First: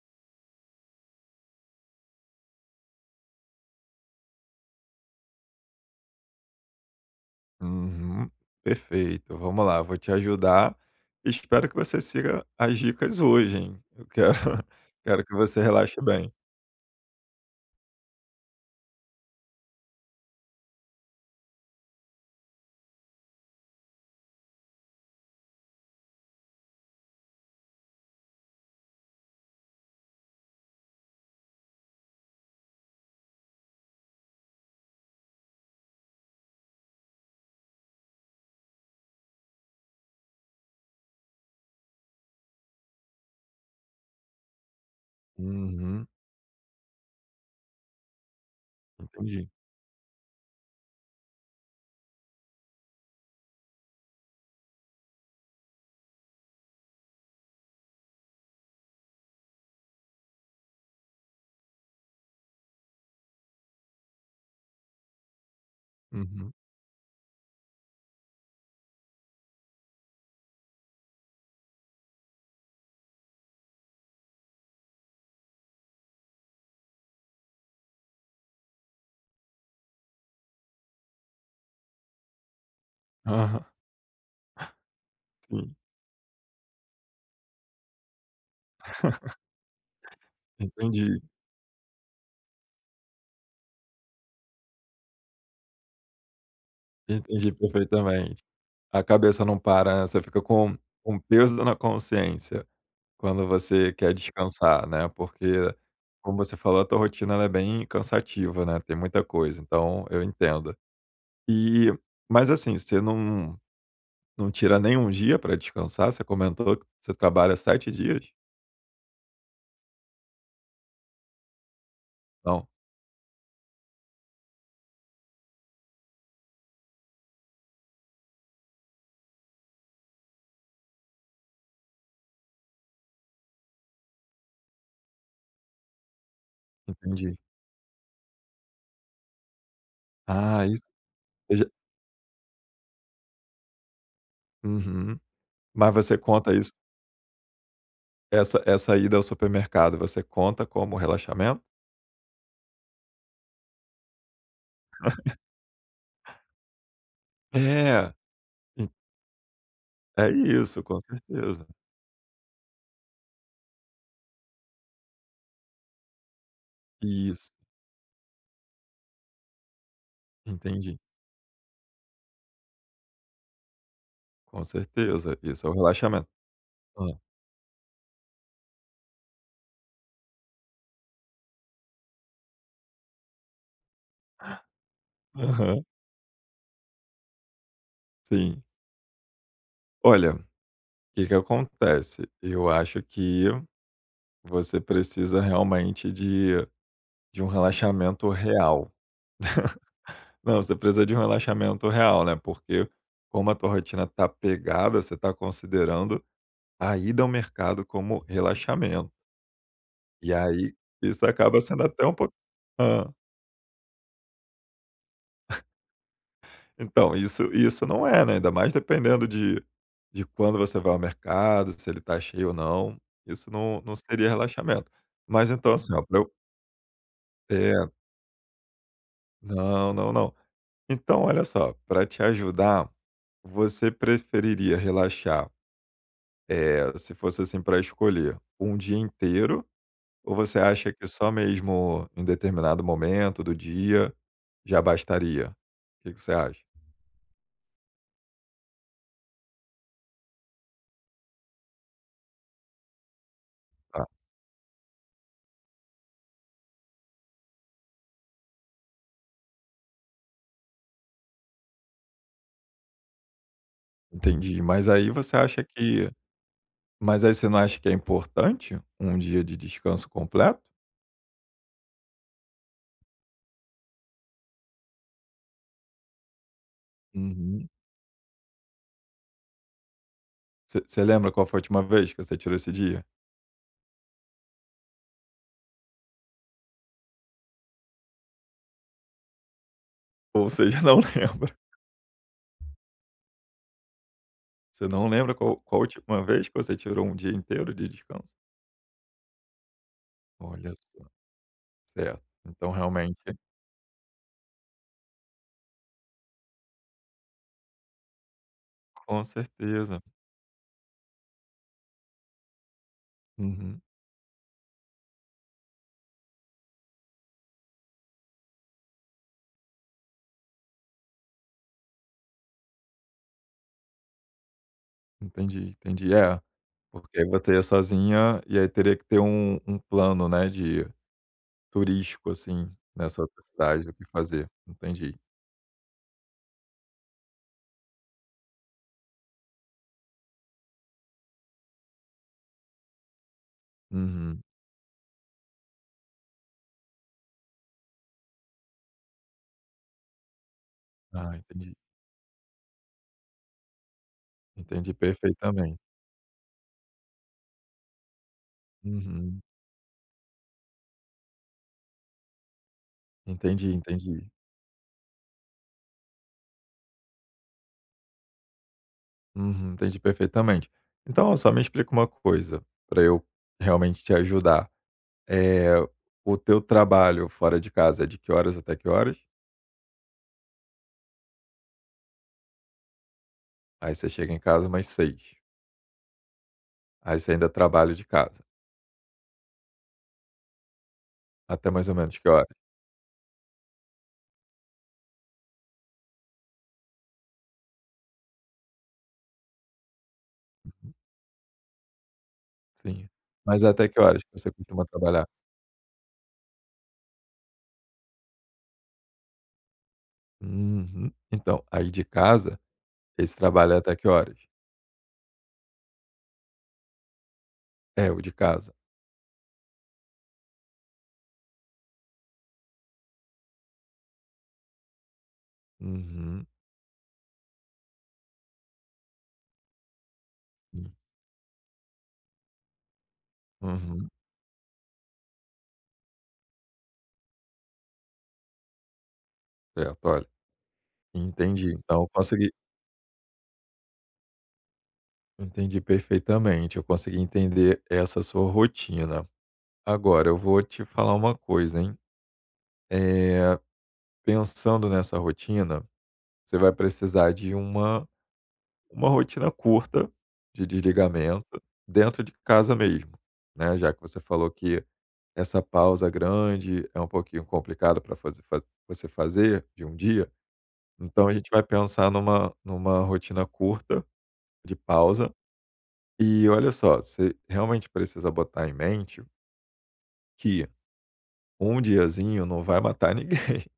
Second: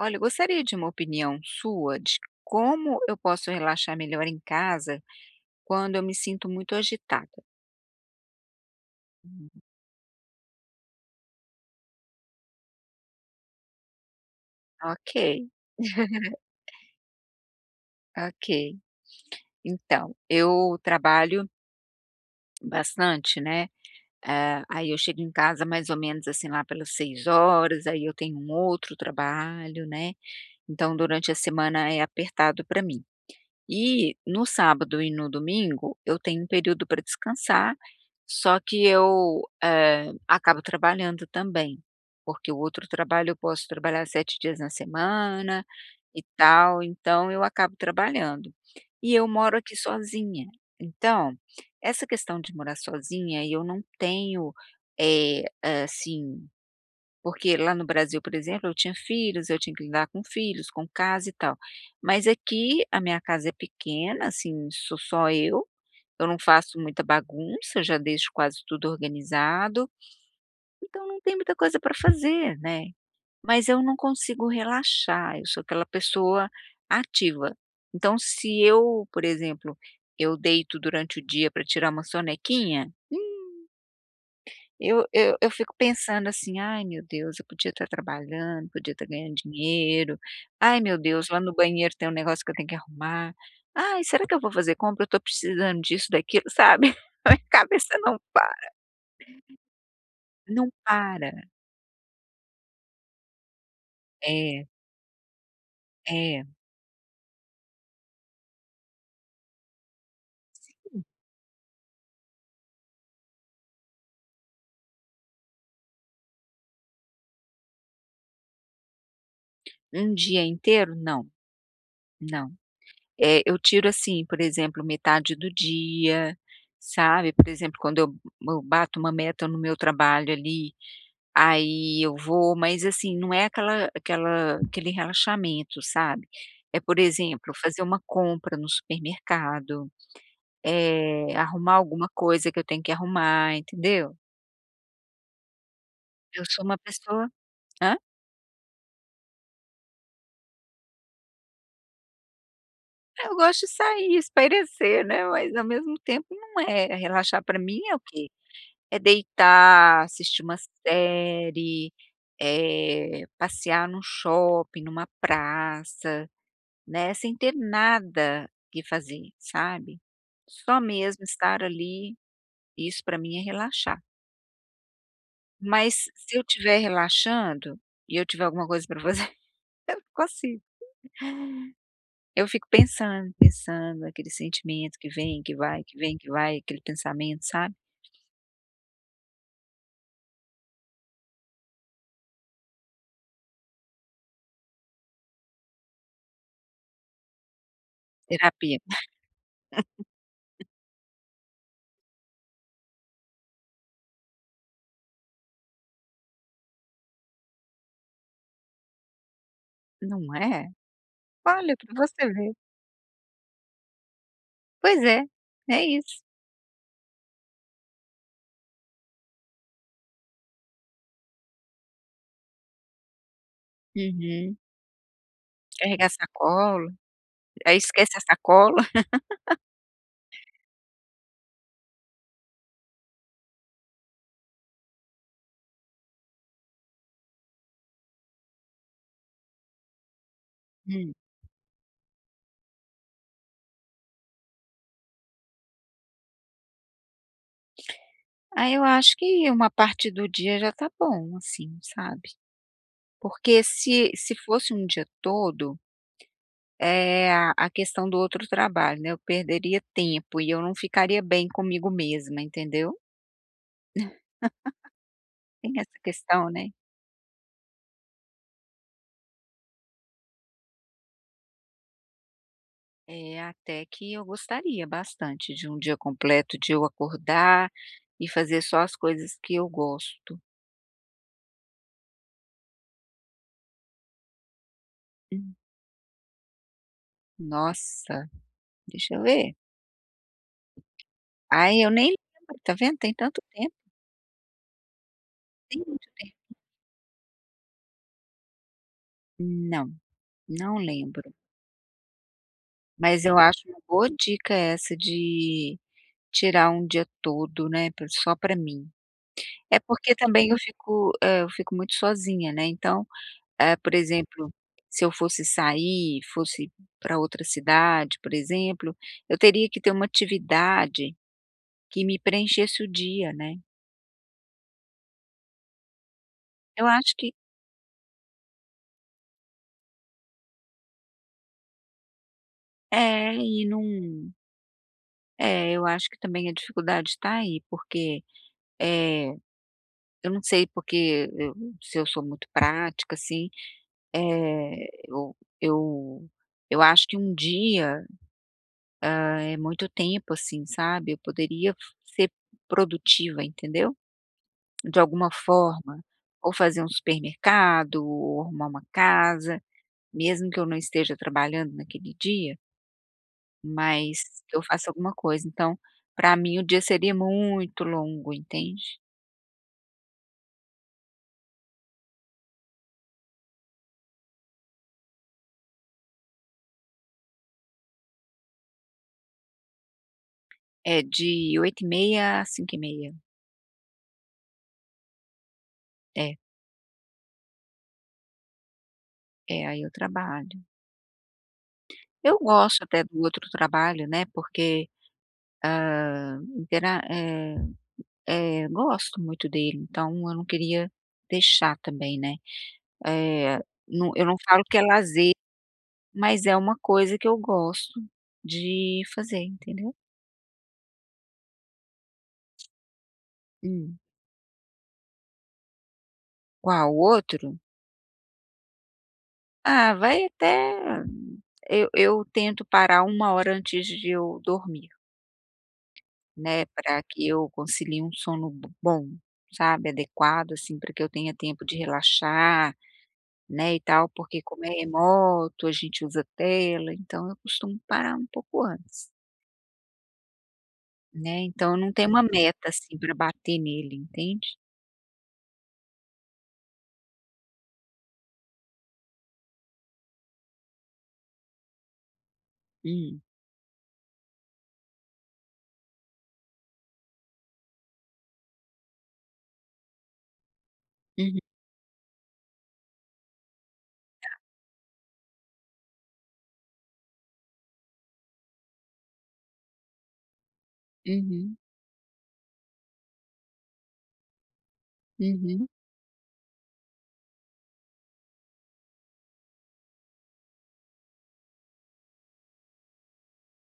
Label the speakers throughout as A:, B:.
A: Olha, eu gostaria de uma opinião sua de como eu posso relaxar melhor em casa quando eu me sinto muito agitada.
B: Uhum. Perfeito.
A: Hum.
B: Vamos lá, vou te ajudar. Espero que você siga as dicas hoje, hein. Eu quero
A: Ok,
B: Quero que você relaxe bem.
A: ok. Então, eu trabalho bastante, né? Ah, aí eu chego em casa mais ou menos assim lá pelas 6 horas. Aí eu tenho um outro trabalho, né? Então, durante a semana é apertado para mim. E no sábado e no domingo eu tenho um período para descansar, só que eu, acabo trabalhando também, porque o outro trabalho eu posso trabalhar 7 dias na semana
B: Uhum.
A: e tal, então eu acabo trabalhando. E eu
B: Entendi.
A: moro aqui sozinha, então essa questão de morar sozinha eu não tenho, eh, assim, porque lá no Brasil, por exemplo, eu tinha filhos, eu tinha que lidar com filhos, com casa e tal. Mas aqui a minha casa é pequena, assim, sou só eu não
B: Uhum.
A: faço muita bagunça, eu já deixo quase tudo organizado, então não tem muita coisa para fazer, né. Mas eu não consigo relaxar, eu sou aquela pessoa ativa. Então se eu, por exemplo, eu deito durante o dia para tirar uma sonequinha,
B: Aham.
A: eu fico
B: Sim,
A: pensando assim: "Ai meu Deus, eu podia estar trabalhando, podia estar ganhando dinheiro. Ai meu
B: entendi.
A: Deus, lá no banheiro tem um negócio que eu tenho que arrumar. Ai, será que eu vou fazer compra? Eu estou precisando disso, daquilo", sabe. A minha
B: Entendi
A: cabeça não
B: perfeitamente.
A: para,
B: A cabeça não para, né, você fica
A: não
B: com um
A: para.
B: peso na consciência quando você quer
A: É,
B: descansar, né, porque, como
A: é.
B: você falou, a tua rotina ela é bem cansativa, né, tem muita coisa, então eu entendo. E mas assim, você não Não tira nem um dia para descansar? Você comentou que você trabalha 7 dias?
A: Um dia inteiro? Não, não.
B: Não,
A: É, eu tiro assim, por exemplo, metade do dia, sabe. Por exemplo, quando eu bato uma meta no meu trabalho ali, aí eu vou, mas assim, não é aquela aquela aquele relaxamento, sabe. É, por
B: entendi.
A: exemplo, fazer uma compra no supermercado,
B: Ah, isso você já.
A: arrumar alguma coisa que eu tenho que arrumar, entendeu.
B: Uhum. Mas você
A: Eu
B: conta
A: sou
B: isso
A: uma pessoa, hã?
B: essa essa ida ao supermercado, você conta como relaxamento?
A: Eu gosto de sair, espairecer, né, mas ao mesmo tempo não é relaxar. Para mim é o
B: É,
A: quê?
B: en
A: É deitar,
B: é
A: assistir uma
B: isso, com certeza.
A: série, passear num shopping, numa praça. Né, sem
B: Isso,
A: ter nada que fazer, sabe. Só
B: entendi.
A: mesmo estar ali, isso para mim é relaxar.
B: Com certeza, isso é o
A: Mas
B: relaxamento.
A: se eu estiver
B: Hã.
A: relaxando e eu tiver alguma coisa para fazer, eu não consigo. Eu fico pensando, pensando, aquele sentimento que vem, que
B: Aham,
A: vai, que vem, que vai, aquele pensamento, sabe.
B: sim. Olha, o que que acontece, eu acho que você precisa realmente de um relaxamento
A: Terapia.
B: real. Não, você precisa de um relaxamento real, né, porque como a tua rotina tá pegada, você tá considerando a ida ao mercado como relaxamento. E
A: Não é?
B: aí, isso acaba
A: Olha
B: sendo
A: para
B: até um
A: você
B: pouco.
A: ver.
B: Hã.
A: Pois é, é isso.
B: Então, isso não é, né, ainda mais dependendo de quando você vai ao mercado, se ele tá cheio ou não, isso não seria
A: Uhum.
B: relaxamento. Mas então assim, ó,
A: Carregar
B: pra eu
A: sacola, aí
B: é,
A: esquece a sacola.
B: não, não, não. Então olha só, para te ajudar, você preferiria relaxar. É, se fosse assim para escolher, um dia inteiro ou você acha que só mesmo em determinado momento do dia já bastaria? O que que você acha?
A: Ah, eu acho que uma parte do dia já tá bom, assim, sabe. Porque
B: Tá,
A: se fosse um dia todo, é a questão do outro trabalho, né, eu perderia tempo e eu não ficaria bem comigo mesma, entendeu.
B: entendi.
A: Tem essa questão, né.
B: Mas aí você não acha que é importante um dia de descanso completo?
A: É, até que eu gostaria bastante de um dia completo, de eu acordar
B: Uhum.
A: e fazer só as coisas que eu gosto.
B: Você lembra qual foi a última vez que você tirou esse dia?
A: Hum, nossa, deixa eu ver.
B: Ou você já não lembra?
A: Ai, eu nem lembro, tá vendo, tem tanto tempo,
B: Você não lembra qual
A: tem
B: a
A: muito
B: última
A: tempo.
B: vez que você tirou um dia inteiro de descanso?
A: Não,
B: Olha
A: não
B: só,
A: lembro.
B: certo. Então realmente
A: Mas eu acho uma boa dica essa de tirar um dia todo, né, pra só para mim.
B: com
A: É,
B: certeza.
A: porque também eu fico, eu fico muito sozinha, né, então,
B: Uhum.
A: por exemplo, se eu fosse sair, fosse para outra cidade, por exemplo, eu teria que ter uma atividade que me preenchesse o dia, né.
B: Entendi, entendi. É,
A: Eu acho
B: porque aí
A: que
B: você ia sozinha e aí teria que ter um plano, né, de turístico, assim, nessa
A: é,
B: outra
A: e não,
B: cidade do que fazer. Entendi.
A: é, eu acho que também a dificuldade está aí, porque, é, eu não sei porque eu se eu sou muito prática, assim.
B: Uhum.
A: Eh, eu eu eu acho que um dia, ah, é muito tempo, assim, sabe, eu
B: Ah, entendi.
A: poderia ser produtiva, entendeu,
B: Entendi
A: de alguma
B: perfeitamente.
A: forma, ou fazer um supermercado, ou arrumar uma
B: Uhum.
A: casa, mesmo que eu não esteja trabalhando naquele dia,
B: Entendi,
A: mas
B: entendi.
A: que eu faça alguma coisa. Então, para mim o dia seria muito longo, entende.
B: Uhum, entendi perfeitamente. Então só me explica uma coisa, para eu realmente te ajudar. É, o teu trabalho fora de casa é de que horas até que horas?
A: É de 8:30 a 5:30.
B: Aí você chega em casa umas seis.
A: É,
B: Aí você ainda trabalha de casa.
A: é, aí eu trabalho.
B: Até mais ou menos que
A: Eu
B: horas?
A: gosto até do outro trabalho, né, porque, Ah, intera eh gosto muito dele, então eu não queria deixar também, né.
B: Sim.
A: Eh,
B: Mas até que
A: não
B: horas
A: eu não
B: que você
A: falo que é
B: costuma trabalhar?
A: lazer, mas é uma coisa que eu gosto de fazer, entendeu.
B: Uhum. Então, aí de casa, esse trabalho é até
A: Hum.
B: que horas?
A: Qual outro?
B: É, o de casa.
A: Ah, vai até, eu tento parar 1 hora antes de eu dormir,
B: Uhum.
A: né, para que eu concilie um sono bom, sabe, adequado, assim, para
B: Sim.
A: que eu tenha tempo de relaxar. Né, e
B: Uhum.
A: tal, porque como é remoto, a gente usa tela, então eu costumo parar um pouco antes,
B: Certo, olha,
A: né, então
B: entendi.
A: eu não
B: Então
A: tenho
B: eu
A: uma
B: consegui
A: meta, assim, para bater nele, entende.
B: entendi perfeitamente, eu consegui entender essa sua rotina. Agora eu vou te falar uma coisa, hein.
A: Hum.
B: Eh, pensando nessa rotina, você vai precisar de uma rotina curta de
A: Uhum,
B: desligamento dentro de casa mesmo, né, já que você falou que essa pausa grande é um pouquinho complicado para você fazer de um dia, então a gente
A: uhum,
B: vai pensar numa rotina curta de pausa.
A: uhum.
B: E olha só, você realmente precisa botar em mente que um diazinho não vai matar ninguém.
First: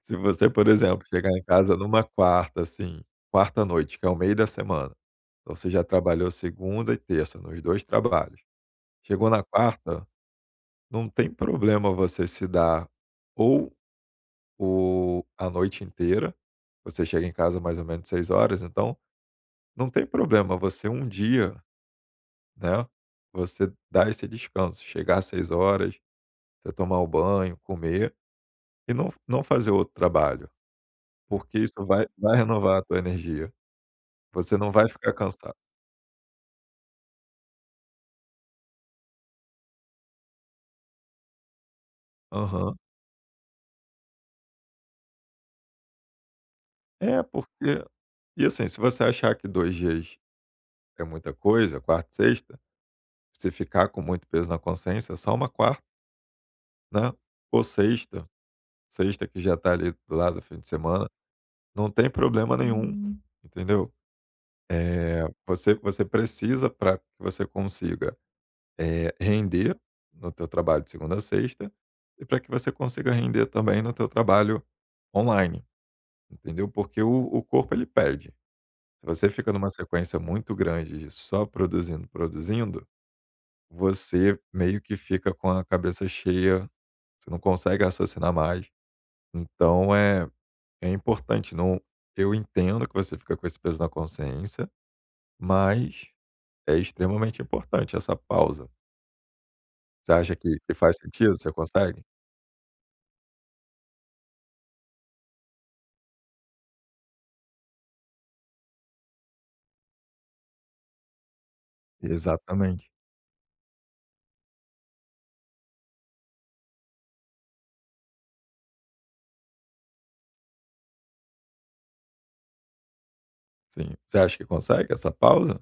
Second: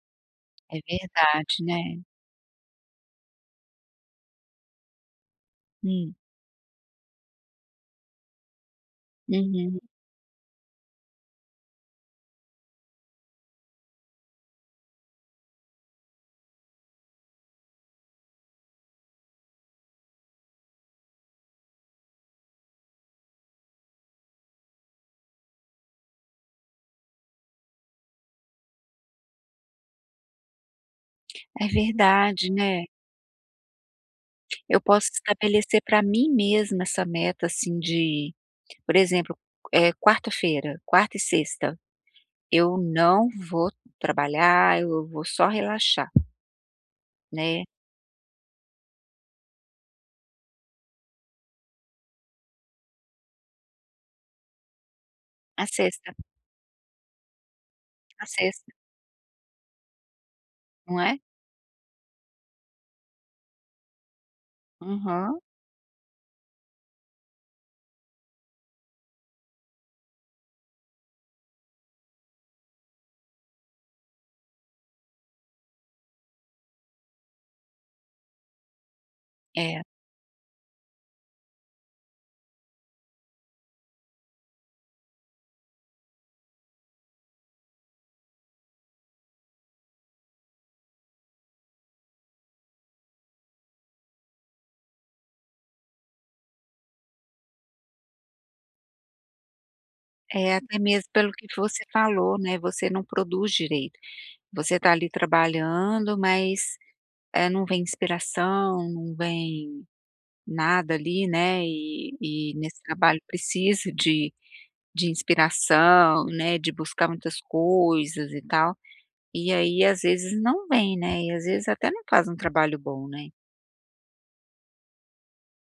B: Se você, por
A: É
B: exemplo, chegar em
A: verdade,
B: casa
A: né.
B: numa quarta, assim, quarta noite, que é o meio da semana, então você já
A: Hum.
B: trabalhou segunda e terça nos 2 trabalhos. Chegou na
A: Uhum.
B: quarta, não tem problema você se dar ou o a noite inteira. Você chega em casa mais ou menos 6 horas então não tem problema você um dia, né, você dar esse descanso, chegar às 6 horas, você tomar o banho, comer e não fazer outro trabalho, porque
A: É
B: isso vai
A: verdade,
B: renovar a
A: né.
B: tua energia. Você não
A: Eu
B: vai
A: posso
B: ficar cansado.
A: estabelecer para mim mesma essa meta, assim, de, por exemplo, quarta-feira, quarta e sexta, eu
B: Aham.
A: não vou trabalhar, eu vou só relaxar,
B: É, porque
A: né.
B: assim, se você achar que 2 dias é muita coisa, quarta e sexta, você ficar com muito peso na consciência, é só uma
A: A
B: quarta,
A: sexta,
B: né, ou
A: a
B: sexta.
A: sexta,
B: Sexta que já tá ali do lado do fim de
A: não
B: semana,
A: é?
B: não tem problema nenhum. Hum. Entendeu?
A: Aham.
B: Você precisa para que você consiga, render no teu trabalho de segunda a sexta e para que você consiga render também no teu trabalho online, entendeu? Porque o corpo ele pede. Se você fica numa
A: É,
B: sequência muito grande de só produzindo, produzindo, você meio que fica com a cabeça cheia, você não consegue raciocinar mais. Então é importante, não, eu entendo que você fica com esse peso na consciência, mas é extremamente importante essa pausa. Você acha
A: é
B: que
A: até
B: faz
A: mesmo pelo
B: sentido?
A: que
B: Você
A: você
B: consegue?
A: falou, né, você não produz direito. Você está ali trabalhando, mas, não vem inspiração, não vem nada ali, né, e nesse
B: Exatamente,
A: trabalho precisa de inspiração, né, de buscar muitas coisas e tal, e aí às vezes não vem, né, e às vezes até não faz um trabalho bom, né.
B: sim. Você acha que consegue essa pausa?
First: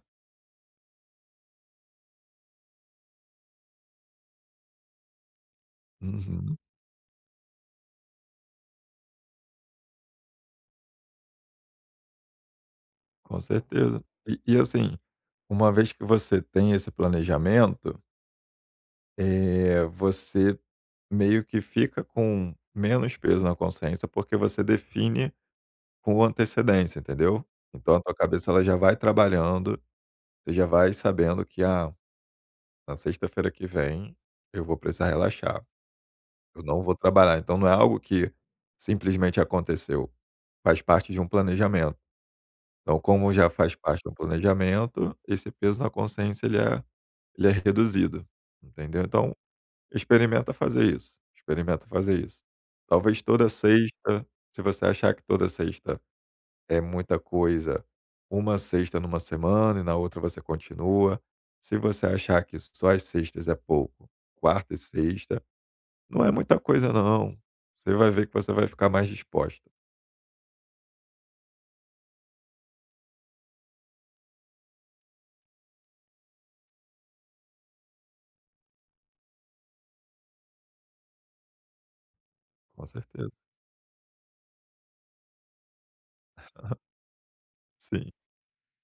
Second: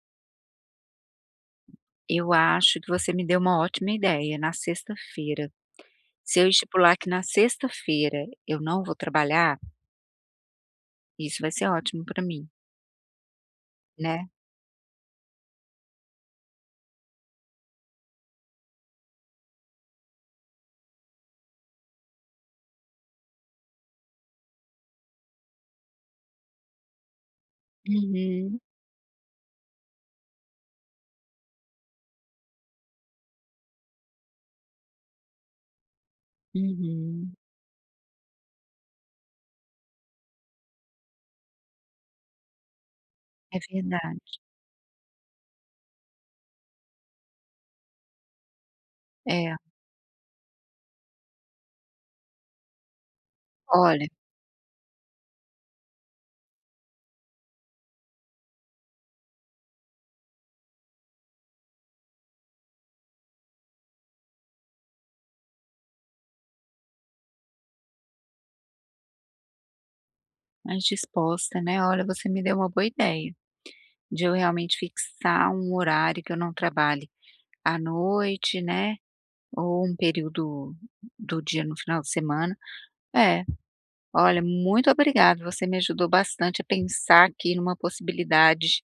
A: Eu acho que você me deu uma ótima ideia, na sexta-feira. Se eu
B: Uhum,
A: estipular que na sexta-feira eu não vou trabalhar, isso vai ser ótimo para mim,
B: com certeza.
A: né.
B: E assim, uma vez que você tem esse planejamento, você meio que fica com menos peso na consciência, porque você define com antecedência, entendeu? Então a tua cabeça
A: Uhum,
B: ela já vai trabalhando. Você já vai sabendo que, ah, na sexta-feira que vem eu vou precisar relaxar, eu não vou
A: uhum.
B: trabalhar. Então não é algo que simplesmente aconteceu, faz parte de um planejamento. Então como já
A: É
B: faz parte do
A: verdade.
B: planejamento, esse peso na consciência ele é reduzido, entendeu? Então
A: É,
B: experimenta fazer isso, experimenta fazer isso. Talvez toda
A: olha,
B: sexta, se você achar que toda sexta é muita coisa, uma sexta numa semana e na outra você continua. Se você achar que só as sextas é pouco, quarta e sexta, não é muita coisa não. Você vai ver que você vai ficar mais disposta,
A: mais disposta, né, olha, você me deu uma boa ideia, de eu realmente fixar um horário que eu não trabalhe à noite, né, ou um período do dia no final de semana.
B: com certeza.
A: É, olha, muito obrigada, você me ajudou bastante a pensar aqui numa
B: Sim.
A: possibilidade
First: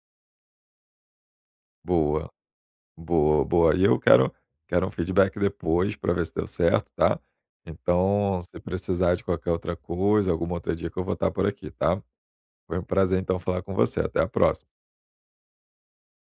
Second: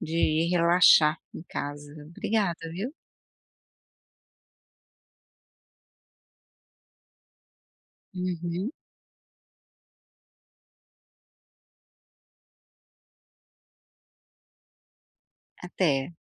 A: de relaxar em casa.
B: Boa,
A: Obrigada, viu.
B: boa, boa. E eu quero um feedback depois para ver se deu certo, tá? Então, se
A: Uhum,
B: precisar de qualquer outra coisa, alguma outra dica, eu vou estar por aqui, tá? Foi um prazer então falar com você. Até a próxima.
A: até.